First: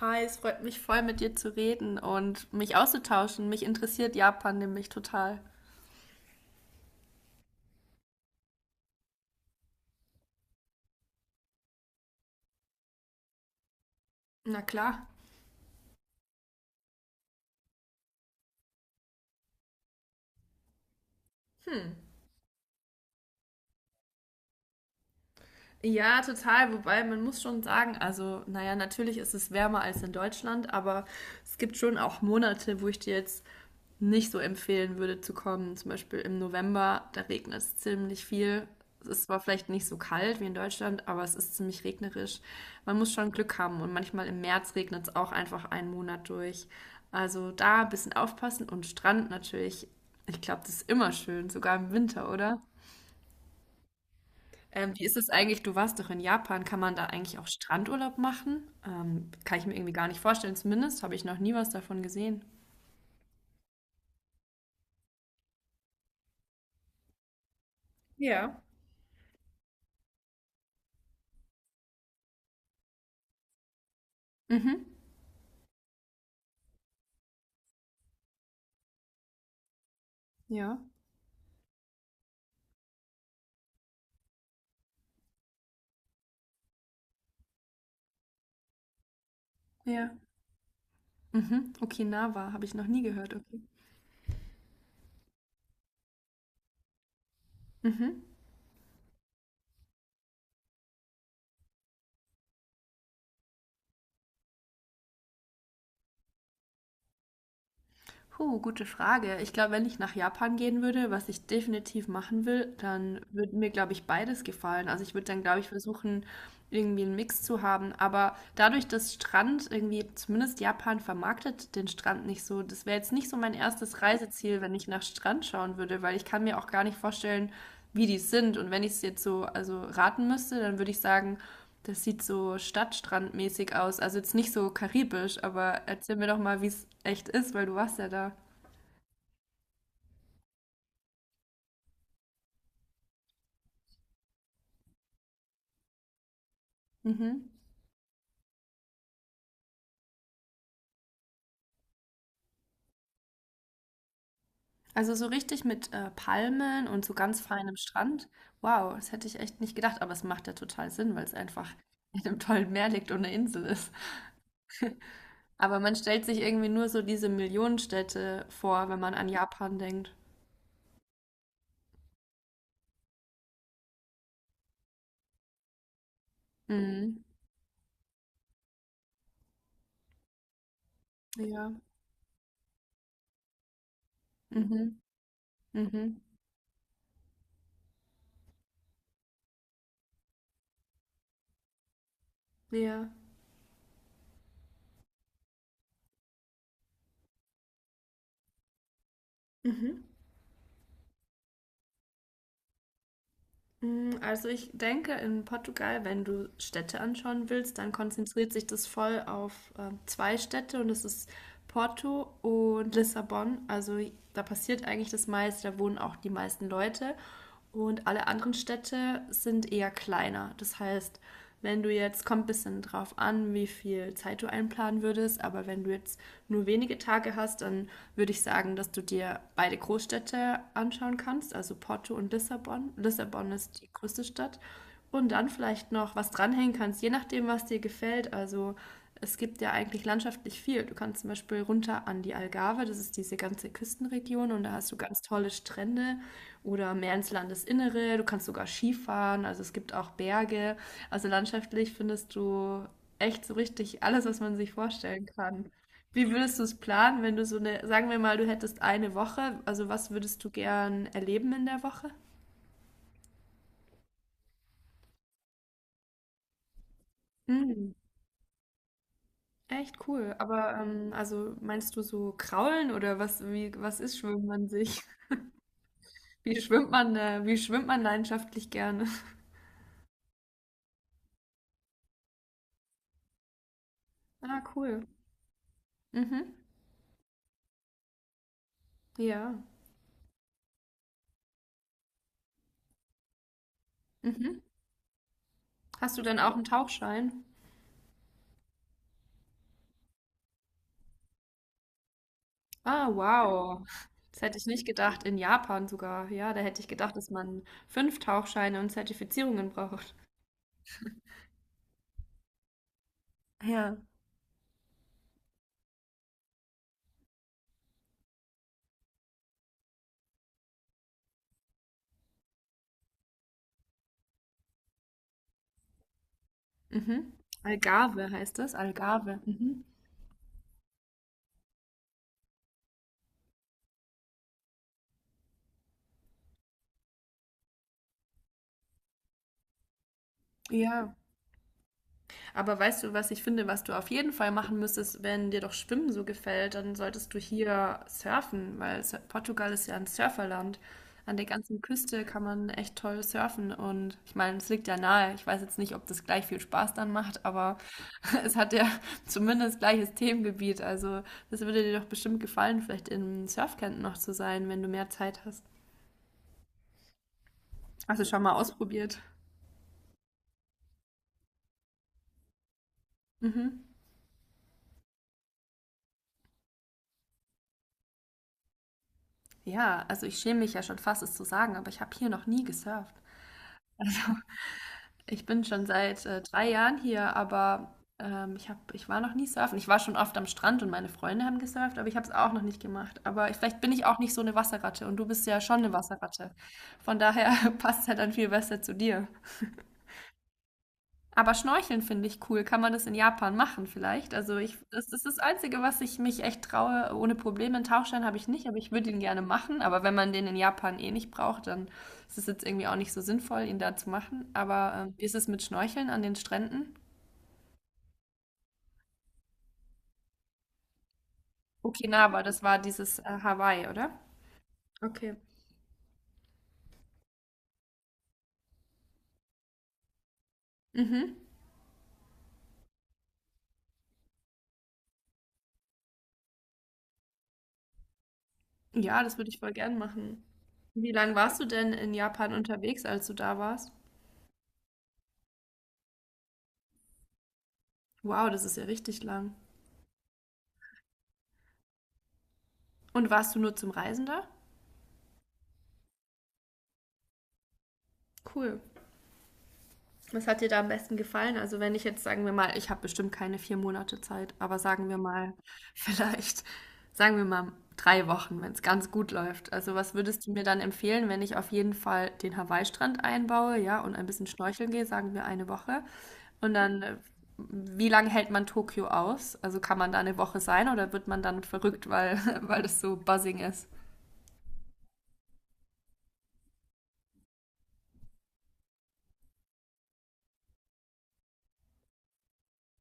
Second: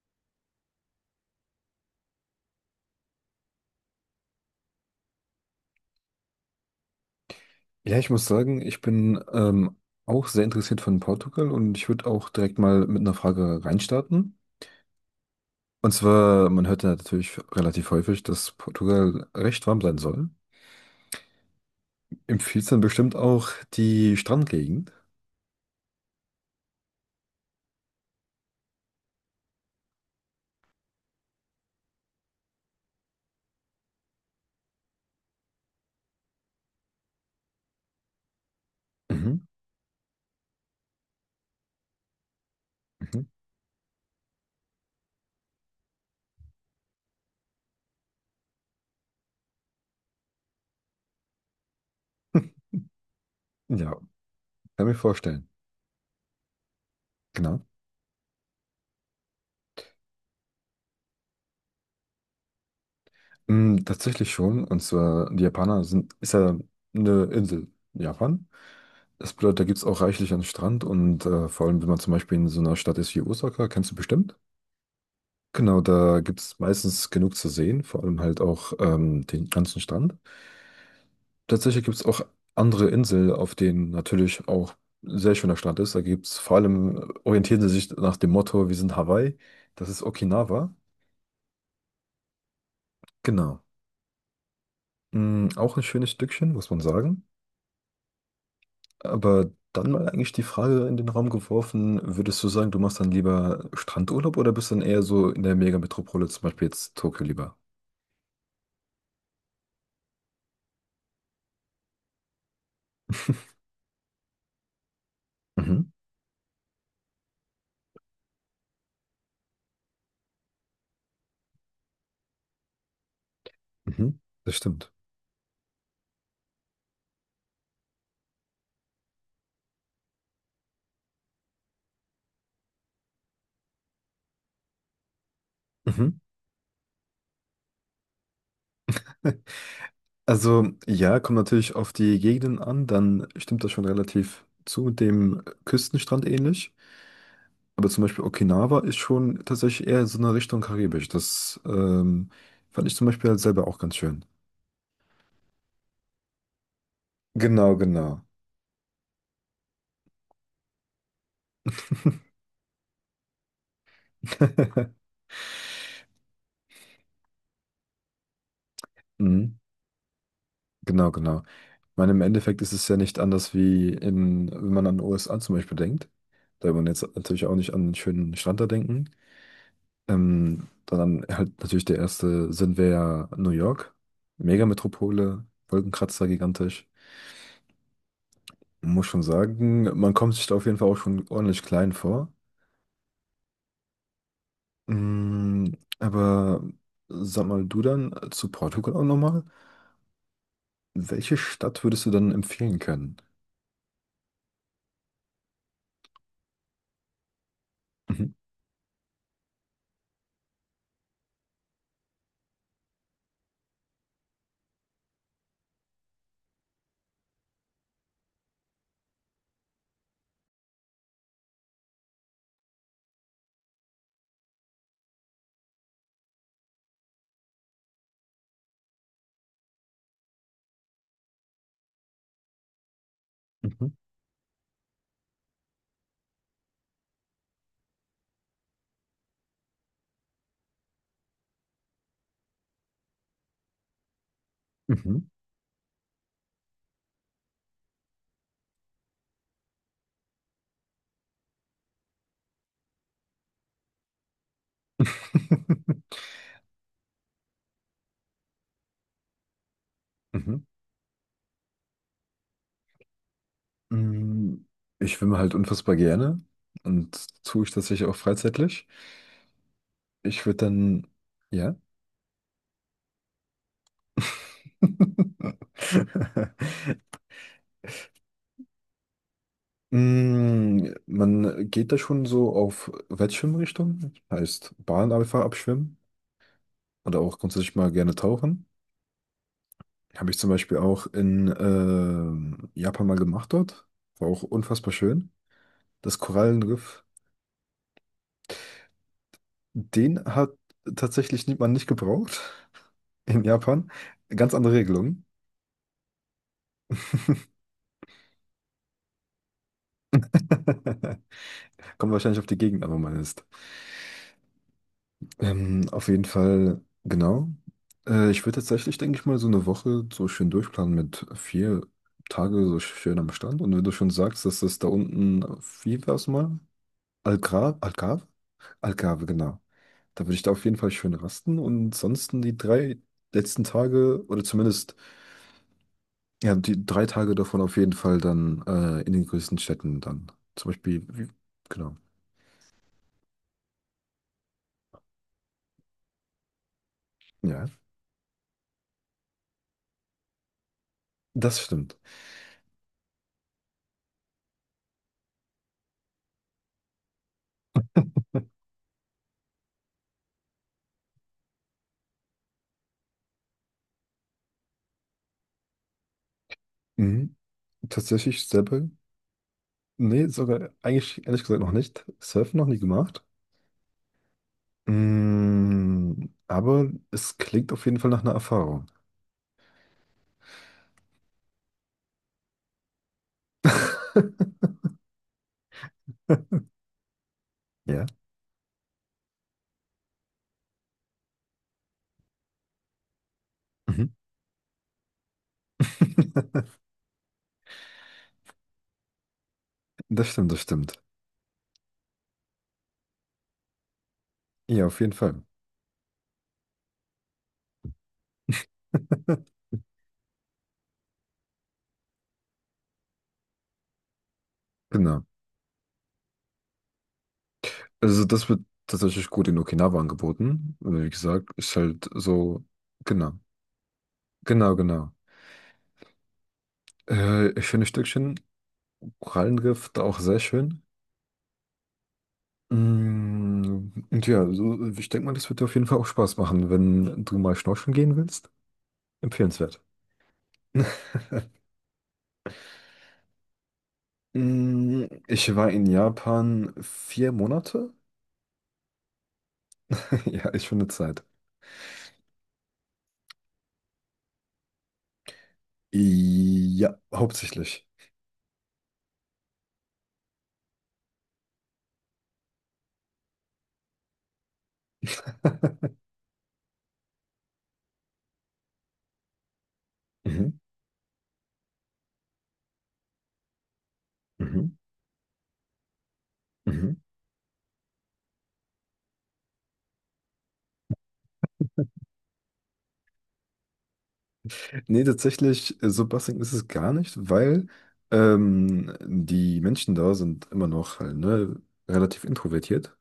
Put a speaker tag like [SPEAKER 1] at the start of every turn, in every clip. [SPEAKER 1] Hi, es freut mich voll, mit dir zu reden und mich auszutauschen. Mich interessiert Japan nämlich total.
[SPEAKER 2] Ja, ich muss sagen, ich bin auch sehr interessiert von Portugal und ich würde auch direkt mal mit einer Frage reinstarten.
[SPEAKER 1] Na klar.
[SPEAKER 2] Und zwar, man hört ja natürlich relativ häufig, dass Portugal recht warm sein soll.
[SPEAKER 1] Hm.
[SPEAKER 2] Empfiehlt dann bestimmt auch die Strandgegend.
[SPEAKER 1] Ja, total. Wobei man muss schon sagen, also, naja, natürlich ist es wärmer als in Deutschland, aber es gibt schon auch Monate, wo ich dir jetzt nicht so empfehlen würde zu kommen. Zum Beispiel im November, da regnet es ziemlich viel. Es ist zwar
[SPEAKER 2] Mhm,
[SPEAKER 1] vielleicht nicht so kalt wie in Deutschland, aber es ist ziemlich regnerisch. Man muss
[SPEAKER 2] mhm.
[SPEAKER 1] schon Glück haben und manchmal im März regnet es auch einfach einen Monat durch. Also da ein bisschen aufpassen und Strand natürlich. Ich glaube, das ist immer schön, sogar im Winter, oder?
[SPEAKER 2] Ja, kann mir
[SPEAKER 1] Wie ist es
[SPEAKER 2] vorstellen.
[SPEAKER 1] eigentlich? Du warst doch in Japan. Kann man da eigentlich auch
[SPEAKER 2] Genau.
[SPEAKER 1] Strandurlaub machen? Kann ich mir irgendwie gar nicht vorstellen. Zumindest habe ich noch nie was davon gesehen.
[SPEAKER 2] Tatsächlich schon. Und zwar, die Japaner sind, ist ja eine Insel in Japan.
[SPEAKER 1] Ja.
[SPEAKER 2] Das bedeutet, da gibt es auch reichlich an Strand und vor allem, wenn man zum Beispiel in so einer Stadt ist wie Osaka, kennst du bestimmt.
[SPEAKER 1] Mhm.
[SPEAKER 2] Genau, da gibt es meistens genug zu sehen, vor allem halt auch den ganzen Strand.
[SPEAKER 1] Ja.
[SPEAKER 2] Tatsächlich gibt es auch andere Inseln, auf denen natürlich auch sehr schöner Strand ist. Da gibt es vor allem, orientieren sie sich nach dem Motto, wir sind Hawaii, das ist
[SPEAKER 1] Ja.
[SPEAKER 2] Okinawa.
[SPEAKER 1] Mhm. Okinawa habe ich noch nie gehört. Okay.
[SPEAKER 2] Genau. Auch ein schönes Stückchen, muss man sagen.
[SPEAKER 1] Mhm.
[SPEAKER 2] Aber dann mal eigentlich die Frage in den Raum geworfen, würdest du sagen, du machst dann lieber Strandurlaub oder bist dann eher so in der Megametropole, zum Beispiel jetzt Tokio lieber?
[SPEAKER 1] Puh, gute Frage. Ich glaube, wenn ich nach Japan gehen würde, was ich definitiv machen will, dann würde mir, glaube ich, beides gefallen. Also ich würde dann, glaube ich,
[SPEAKER 2] Mhm,
[SPEAKER 1] versuchen, irgendwie einen Mix zu haben. Aber dadurch, dass Strand irgendwie, zumindest Japan vermarktet den Strand nicht so, das wäre jetzt nicht so mein erstes
[SPEAKER 2] mhm, das
[SPEAKER 1] Reiseziel, wenn ich
[SPEAKER 2] stimmt.
[SPEAKER 1] nach Strand schauen würde, weil ich kann mir auch gar nicht vorstellen, wie die sind. Und wenn ich es jetzt so, also raten müsste, dann würde ich sagen, das sieht so stadtstrandmäßig aus. Also jetzt nicht so karibisch, aber
[SPEAKER 2] Mhm.
[SPEAKER 1] erzähl mir doch mal, wie es echt ist, weil du warst ja da.
[SPEAKER 2] Also ja, kommt natürlich auf die Gegenden an, dann stimmt das schon relativ zu dem Küstenstrand ähnlich.
[SPEAKER 1] Mhm.
[SPEAKER 2] Aber zum Beispiel Okinawa ist schon tatsächlich eher in so einer Richtung Karibisch. Das fand ich zum Beispiel halt selber auch ganz schön.
[SPEAKER 1] Also so richtig mit Palmen und so ganz feinem
[SPEAKER 2] Genau, genau.
[SPEAKER 1] Strand. Wow, das hätte ich echt nicht gedacht, aber es macht ja total Sinn, weil es einfach in einem tollen Meer liegt und eine Insel ist. Aber man stellt sich irgendwie nur so diese Millionenstädte vor, wenn man an
[SPEAKER 2] Mhm.
[SPEAKER 1] Japan denkt.
[SPEAKER 2] Genau, genau. Ich meine, im Endeffekt ist es ja nicht anders wie in, wenn man an den USA zum Beispiel denkt. Da will man jetzt
[SPEAKER 1] Mhm.
[SPEAKER 2] natürlich auch nicht an einen schönen Strand da denken. Dann halt
[SPEAKER 1] Ja.
[SPEAKER 2] natürlich der erste Sinn wäre ja New York.
[SPEAKER 1] Mhm.
[SPEAKER 2] Megametropole,
[SPEAKER 1] Mhm.
[SPEAKER 2] Wolkenkratzer gigantisch. Muss schon sagen, man kommt sich da auf jeden Fall auch schon ordentlich klein vor.
[SPEAKER 1] Ja.
[SPEAKER 2] Mm, aber sag mal du dann zu Portugal auch nochmal.
[SPEAKER 1] Mhm.
[SPEAKER 2] Welche Stadt würdest du dann empfehlen können?
[SPEAKER 1] Mm, also ich denke, in Portugal, wenn du Städte anschauen willst, dann
[SPEAKER 2] Mhm,
[SPEAKER 1] konzentriert sich das voll auf zwei Städte und das ist Porto und Lissabon. Also da passiert eigentlich das meiste, da wohnen auch die meisten Leute und alle anderen Städte sind eher kleiner. Das heißt, wenn du jetzt, kommt ein bisschen drauf an, wie viel Zeit du einplanen würdest, aber wenn du jetzt nur wenige Tage hast, dann würde ich sagen, dass du dir beide Großstädte anschauen kannst, also Porto und Lissabon. Lissabon ist die
[SPEAKER 2] mhm,
[SPEAKER 1] größte Stadt. Und dann vielleicht noch was dranhängen kannst, je nachdem, was dir gefällt. Also es gibt ja eigentlich landschaftlich viel. Du kannst zum Beispiel runter an die Algarve, das ist diese ganze Küstenregion und da hast du ganz
[SPEAKER 2] mhm.
[SPEAKER 1] tolle Strände oder mehr ins Landesinnere. Du kannst sogar Skifahren, also es gibt auch Berge. Also landschaftlich findest du echt so richtig alles, was man sich vorstellen kann. Wie würdest du es planen, wenn du so eine, sagen wir mal, du hättest eine Woche, also was würdest du
[SPEAKER 2] Mhm.
[SPEAKER 1] gern erleben in der Woche?
[SPEAKER 2] Mm, ich schwimme halt unfassbar gerne und tue ich
[SPEAKER 1] Hm,
[SPEAKER 2] tatsächlich auch freizeitlich.
[SPEAKER 1] echt cool.
[SPEAKER 2] Ich würde
[SPEAKER 1] Aber
[SPEAKER 2] dann,
[SPEAKER 1] also
[SPEAKER 2] ja?
[SPEAKER 1] meinst du so kraulen oder was, wie, was ist, schwimmt man sich? Wie schwimmt man leidenschaftlich gerne?
[SPEAKER 2] Man geht da schon so auf Wettschwimmrichtung,
[SPEAKER 1] Ah,
[SPEAKER 2] heißt
[SPEAKER 1] cool.
[SPEAKER 2] Bahn einfach abschwimmen
[SPEAKER 1] Mhm.
[SPEAKER 2] oder auch grundsätzlich mal gerne tauchen.
[SPEAKER 1] Ja.
[SPEAKER 2] Habe ich zum Beispiel auch in Japan mal gemacht dort. War auch
[SPEAKER 1] Mhm.
[SPEAKER 2] unfassbar schön. Das
[SPEAKER 1] Hast du dann auch einen
[SPEAKER 2] Korallenriff,
[SPEAKER 1] Tauchschein?
[SPEAKER 2] den hat tatsächlich nie- man nicht gebraucht
[SPEAKER 1] Ah,
[SPEAKER 2] in
[SPEAKER 1] wow.
[SPEAKER 2] Japan.
[SPEAKER 1] Das
[SPEAKER 2] Ganz
[SPEAKER 1] hätte ich
[SPEAKER 2] andere
[SPEAKER 1] nicht gedacht,
[SPEAKER 2] Regelungen.
[SPEAKER 1] in Japan sogar. Ja, da hätte ich gedacht, dass man fünf Tauchscheine und Zertifizierungen braucht.
[SPEAKER 2] Kommt wahrscheinlich auf die Gegend an, wo man ist.
[SPEAKER 1] Ja.
[SPEAKER 2] Auf jeden Fall, genau. Ich würde tatsächlich, denke ich mal, so eine Woche so schön durchplanen mit 4 Tage so schön am Strand. Und wenn du schon sagst, dass das da unten, wie war es mal?
[SPEAKER 1] Mhm.
[SPEAKER 2] Algarve? Algarve?
[SPEAKER 1] Algarve heißt das,
[SPEAKER 2] Algarve,
[SPEAKER 1] Algarve.
[SPEAKER 2] genau.
[SPEAKER 1] Mhm.
[SPEAKER 2] Da würde ich da auf jeden Fall schön rasten und sonst die 3 letzten Tage oder zumindest, ja, die 3 Tage davon auf jeden Fall dann in den größten Städten dann. Zum Beispiel,
[SPEAKER 1] Ja.
[SPEAKER 2] wie- genau.
[SPEAKER 1] Aber weißt du, was ich finde, was du auf jeden Fall machen müsstest, wenn dir doch Schwimmen so gefällt, dann solltest du
[SPEAKER 2] Ja,
[SPEAKER 1] hier surfen, weil Portugal ist ja ein Surferland. An der
[SPEAKER 2] das
[SPEAKER 1] ganzen
[SPEAKER 2] stimmt.
[SPEAKER 1] Küste kann man echt toll surfen und ich meine, es liegt ja nahe. Ich weiß jetzt nicht, ob das gleich viel Spaß dann macht, aber es hat ja zumindest gleiches Themengebiet. Also das würde dir doch bestimmt gefallen, vielleicht im Surfcamp noch zu sein, wenn du mehr Zeit hast.
[SPEAKER 2] Mhm.
[SPEAKER 1] Hast du schon
[SPEAKER 2] Tatsächlich
[SPEAKER 1] mal
[SPEAKER 2] selber.
[SPEAKER 1] ausprobiert?
[SPEAKER 2] Nee, sogar eigentlich ehrlich gesagt noch nicht. Surfen noch nie gemacht.
[SPEAKER 1] Mhm.
[SPEAKER 2] Aber es klingt auf jeden Fall nach einer Erfahrung.
[SPEAKER 1] Ja, also ich schäme mich ja schon fast, es zu sagen, aber ich habe hier noch nie gesurft. Ich bin schon seit 3 Jahren hier, aber
[SPEAKER 2] Ja.
[SPEAKER 1] ich war noch nie surfen. Ich war schon oft am Strand und meine Freunde haben gesurft, aber ich habe es auch noch nicht gemacht. Aber ich, vielleicht bin ich
[SPEAKER 2] Mhm.
[SPEAKER 1] auch nicht so eine Wasserratte und du bist ja schon eine Wasserratte. Von daher passt es halt dann viel besser zu dir.
[SPEAKER 2] Das stimmt, das stimmt.
[SPEAKER 1] Aber Schnorcheln finde ich cool. Kann man das in Japan machen vielleicht? Also ich,
[SPEAKER 2] Ja, auf
[SPEAKER 1] das
[SPEAKER 2] jeden
[SPEAKER 1] ist das
[SPEAKER 2] Fall.
[SPEAKER 1] Einzige, was ich mich echt traue. Ohne Probleme. Einen Tauchschein habe ich nicht, aber ich würde ihn gerne machen. Aber wenn man den in Japan eh nicht braucht, dann ist es jetzt irgendwie auch nicht so sinnvoll, ihn da zu machen. Aber wie
[SPEAKER 2] Genau.
[SPEAKER 1] ist es mit Schnorcheln an den Stränden?
[SPEAKER 2] Also das wird tatsächlich gut in Okinawa angeboten. Also, wie gesagt, ist halt
[SPEAKER 1] Okinawa, das
[SPEAKER 2] so,
[SPEAKER 1] war dieses
[SPEAKER 2] genau,
[SPEAKER 1] Hawaii, oder?
[SPEAKER 2] genau, genau.
[SPEAKER 1] Okay.
[SPEAKER 2] Schöne Stückchen. Korallenriff da auch sehr schön.
[SPEAKER 1] Mhm.
[SPEAKER 2] Und ja, so, ich denke mal, das wird dir auf jeden Fall auch Spaß machen, wenn du mal schnorcheln gehen willst.
[SPEAKER 1] Ja, das würde ich voll
[SPEAKER 2] Empfehlenswert.
[SPEAKER 1] gern machen. Wie lange warst du denn in Japan unterwegs, als du da warst?
[SPEAKER 2] Ich war in Japan 4 Monate.
[SPEAKER 1] Wow, das ist ja richtig lang.
[SPEAKER 2] Ja, ist schon eine Zeit.
[SPEAKER 1] Und warst du nur zum Reisen da?
[SPEAKER 2] Ja, hauptsächlich.
[SPEAKER 1] Cool. Was hat dir da am besten gefallen? Also wenn ich jetzt, sagen wir mal, ich habe bestimmt keine 4 Monate Zeit, aber sagen wir mal, vielleicht, sagen wir mal 3 Wochen, wenn es ganz gut läuft. Also was würdest du
[SPEAKER 2] Mhm.
[SPEAKER 1] mir dann empfehlen, wenn ich auf jeden Fall den Hawaii-Strand einbaue, ja, und ein bisschen
[SPEAKER 2] Mhm.
[SPEAKER 1] schnorcheln gehe, sagen wir eine Woche. Und
[SPEAKER 2] Mhm.
[SPEAKER 1] dann, wie lange hält man Tokio aus? Also kann man da eine Woche sein oder wird man dann verrückt, weil, weil das so buzzing ist?
[SPEAKER 2] Nee, tatsächlich, so bassig ist es gar nicht, weil die Menschen da sind immer noch halt, ne, relativ introvertiert.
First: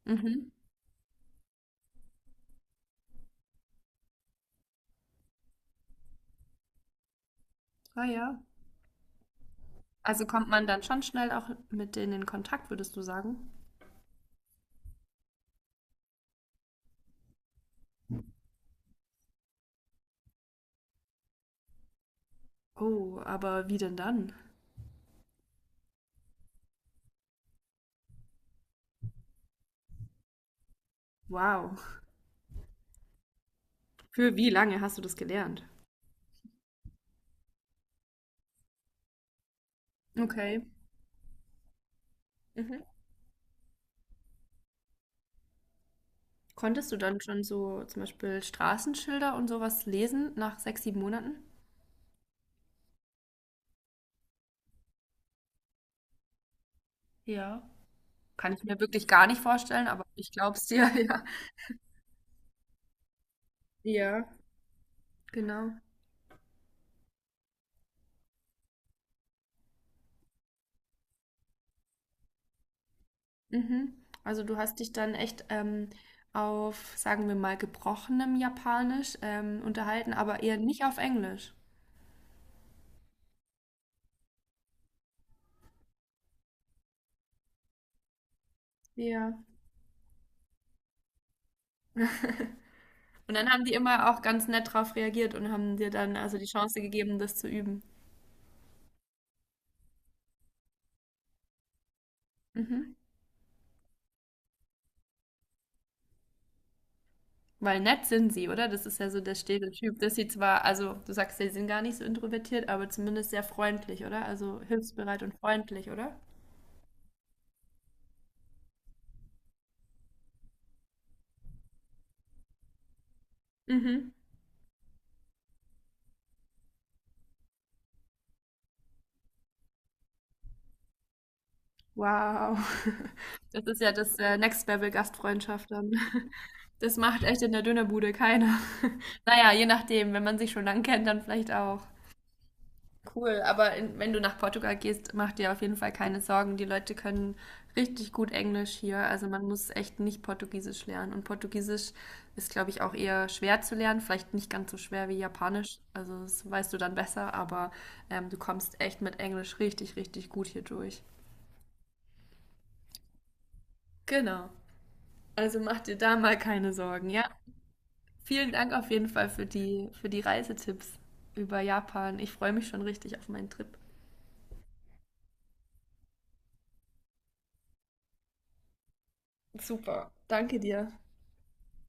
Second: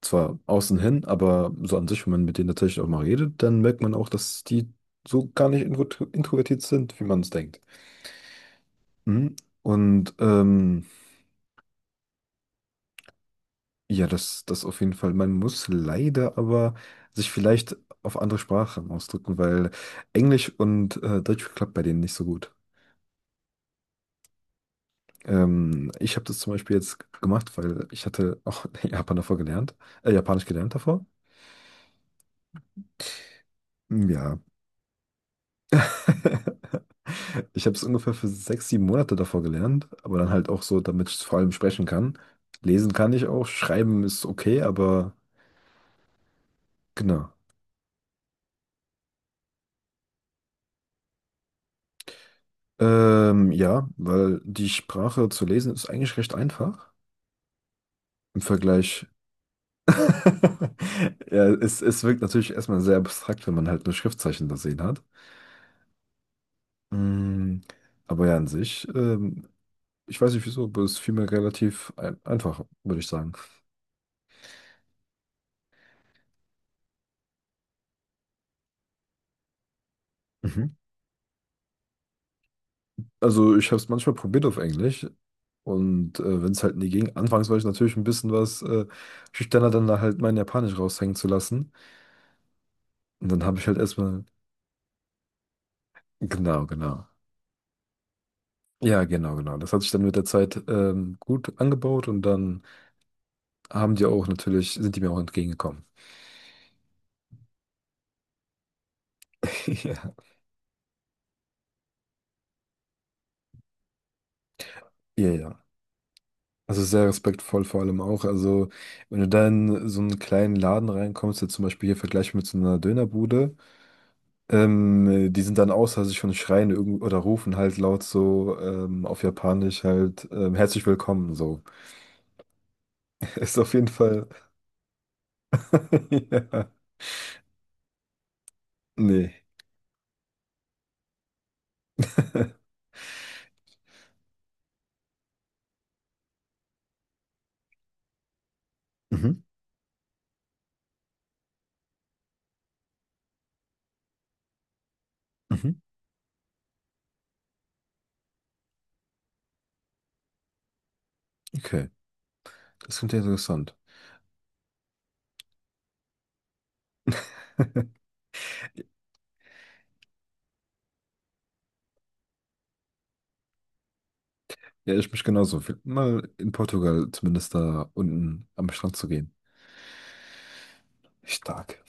[SPEAKER 2] Zwar
[SPEAKER 1] Mhm.
[SPEAKER 2] außen hin, aber so an sich, wenn man mit denen tatsächlich auch mal redet, dann merkt man auch, dass die so gar nicht introvertiert sind, wie man es denkt.
[SPEAKER 1] Ah ja.
[SPEAKER 2] Mhm. Und
[SPEAKER 1] Also kommt man dann schon schnell auch mit denen in Kontakt, würdest du sagen?
[SPEAKER 2] ja, das auf jeden Fall. Man muss leider aber sich vielleicht auf andere Sprachen ausdrücken, weil Englisch und Deutsch klappt bei denen nicht so gut.
[SPEAKER 1] Oh, aber wie denn dann?
[SPEAKER 2] Ich habe das zum Beispiel jetzt gemacht, weil ich hatte auch Japanisch gelernt davor.
[SPEAKER 1] Wow. Für
[SPEAKER 2] Ja.
[SPEAKER 1] wie lange hast du das gelernt?
[SPEAKER 2] Ich habe es ungefähr für 6, 7 Monate davor gelernt, aber dann halt
[SPEAKER 1] Okay.
[SPEAKER 2] auch so, damit ich vor allem sprechen kann.
[SPEAKER 1] Mhm.
[SPEAKER 2] Lesen kann ich auch, schreiben ist okay, aber
[SPEAKER 1] Konntest du dann
[SPEAKER 2] genau.
[SPEAKER 1] schon so zum Beispiel Straßenschilder und sowas lesen nach sechs, sieben Monaten?
[SPEAKER 2] Ja, weil die Sprache zu lesen ist eigentlich recht einfach
[SPEAKER 1] Ja.
[SPEAKER 2] im
[SPEAKER 1] Kann ich mir wirklich
[SPEAKER 2] Vergleich.
[SPEAKER 1] gar nicht vorstellen, aber ich glaub's dir, ja.
[SPEAKER 2] Ja, es wirkt natürlich erstmal sehr abstrakt, wenn man halt nur
[SPEAKER 1] Ja,
[SPEAKER 2] Schriftzeichen da sehen hat.
[SPEAKER 1] genau.
[SPEAKER 2] Mm, Aber ja, an sich, ich weiß nicht wieso, aber es fiel mir relativ einfach, würde ich sagen.
[SPEAKER 1] Mhm. Also du hast dich dann echt auf, sagen wir mal, gebrochenem Japanisch unterhalten, aber eher
[SPEAKER 2] Mhm.
[SPEAKER 1] nicht auf Englisch.
[SPEAKER 2] Also ich habe es manchmal probiert auf Englisch und wenn es halt nie ging, anfangs war ich natürlich ein bisschen was
[SPEAKER 1] Ja.
[SPEAKER 2] schüchterner, dann da halt mein Japanisch raushängen zu lassen. Und
[SPEAKER 1] Und
[SPEAKER 2] dann
[SPEAKER 1] dann
[SPEAKER 2] habe
[SPEAKER 1] haben
[SPEAKER 2] ich
[SPEAKER 1] die
[SPEAKER 2] halt
[SPEAKER 1] immer auch
[SPEAKER 2] erstmal,
[SPEAKER 1] ganz nett drauf reagiert und haben dir dann also die
[SPEAKER 2] genau,
[SPEAKER 1] Chance
[SPEAKER 2] genau.
[SPEAKER 1] gegeben, das zu üben.
[SPEAKER 2] Ja, genau, genau. Das hat sich dann mit der Zeit gut angebaut und dann
[SPEAKER 1] Mhm.
[SPEAKER 2] haben die auch natürlich, sind die mir auch entgegengekommen.
[SPEAKER 1] Weil nett sind sie, oder? Das ist ja so der Stereotyp, dass sie zwar, also du sagst, ja, sie sind gar nicht so introvertiert, aber zumindest sehr freundlich, oder? Also hilfsbereit
[SPEAKER 2] Ja,
[SPEAKER 1] und
[SPEAKER 2] ja, ja.
[SPEAKER 1] freundlich, oder?
[SPEAKER 2] Also sehr respektvoll vor allem auch. Also wenn du da in so einen kleinen Laden reinkommst, jetzt zum Beispiel hier vergleichbar mit so einer Dönerbude,
[SPEAKER 1] Mhm.
[SPEAKER 2] die sind dann außer sich und schreien irgend oder rufen halt laut so auf Japanisch halt herzlich willkommen so.
[SPEAKER 1] Wow.
[SPEAKER 2] Ist
[SPEAKER 1] Das
[SPEAKER 2] auf
[SPEAKER 1] ist
[SPEAKER 2] jeden
[SPEAKER 1] ja das
[SPEAKER 2] Fall.
[SPEAKER 1] Next Level Gastfreundschaft dann.
[SPEAKER 2] Ja.
[SPEAKER 1] Das macht echt in der Dönerbude keiner.
[SPEAKER 2] Nee.
[SPEAKER 1] Naja, je nachdem, wenn man sich schon lang kennt, dann vielleicht auch. Cool, aber in, wenn du nach Portugal gehst, mach dir auf jeden Fall keine Sorgen. Die Leute können richtig gut Englisch hier. Also
[SPEAKER 2] Mhm.
[SPEAKER 1] man muss echt nicht Portugiesisch lernen. Und Portugiesisch ist, glaube ich, auch eher schwer zu lernen. Vielleicht nicht ganz so schwer wie
[SPEAKER 2] Mhm.
[SPEAKER 1] Japanisch. Also das weißt du dann besser, aber du kommst echt mit Englisch richtig, richtig gut hier durch.
[SPEAKER 2] Okay. Das klingt ja interessant.
[SPEAKER 1] Genau. Also mach dir da mal keine Sorgen, ja? Vielen Dank auf jeden Fall für die Reisetipps über Japan. Ich freue mich schon richtig auf meinen Trip.
[SPEAKER 2] Ja, ich mich genauso. Mal in Portugal zumindest da unten am Strand zu gehen.
[SPEAKER 1] Super. Danke dir.
[SPEAKER 2] Stark.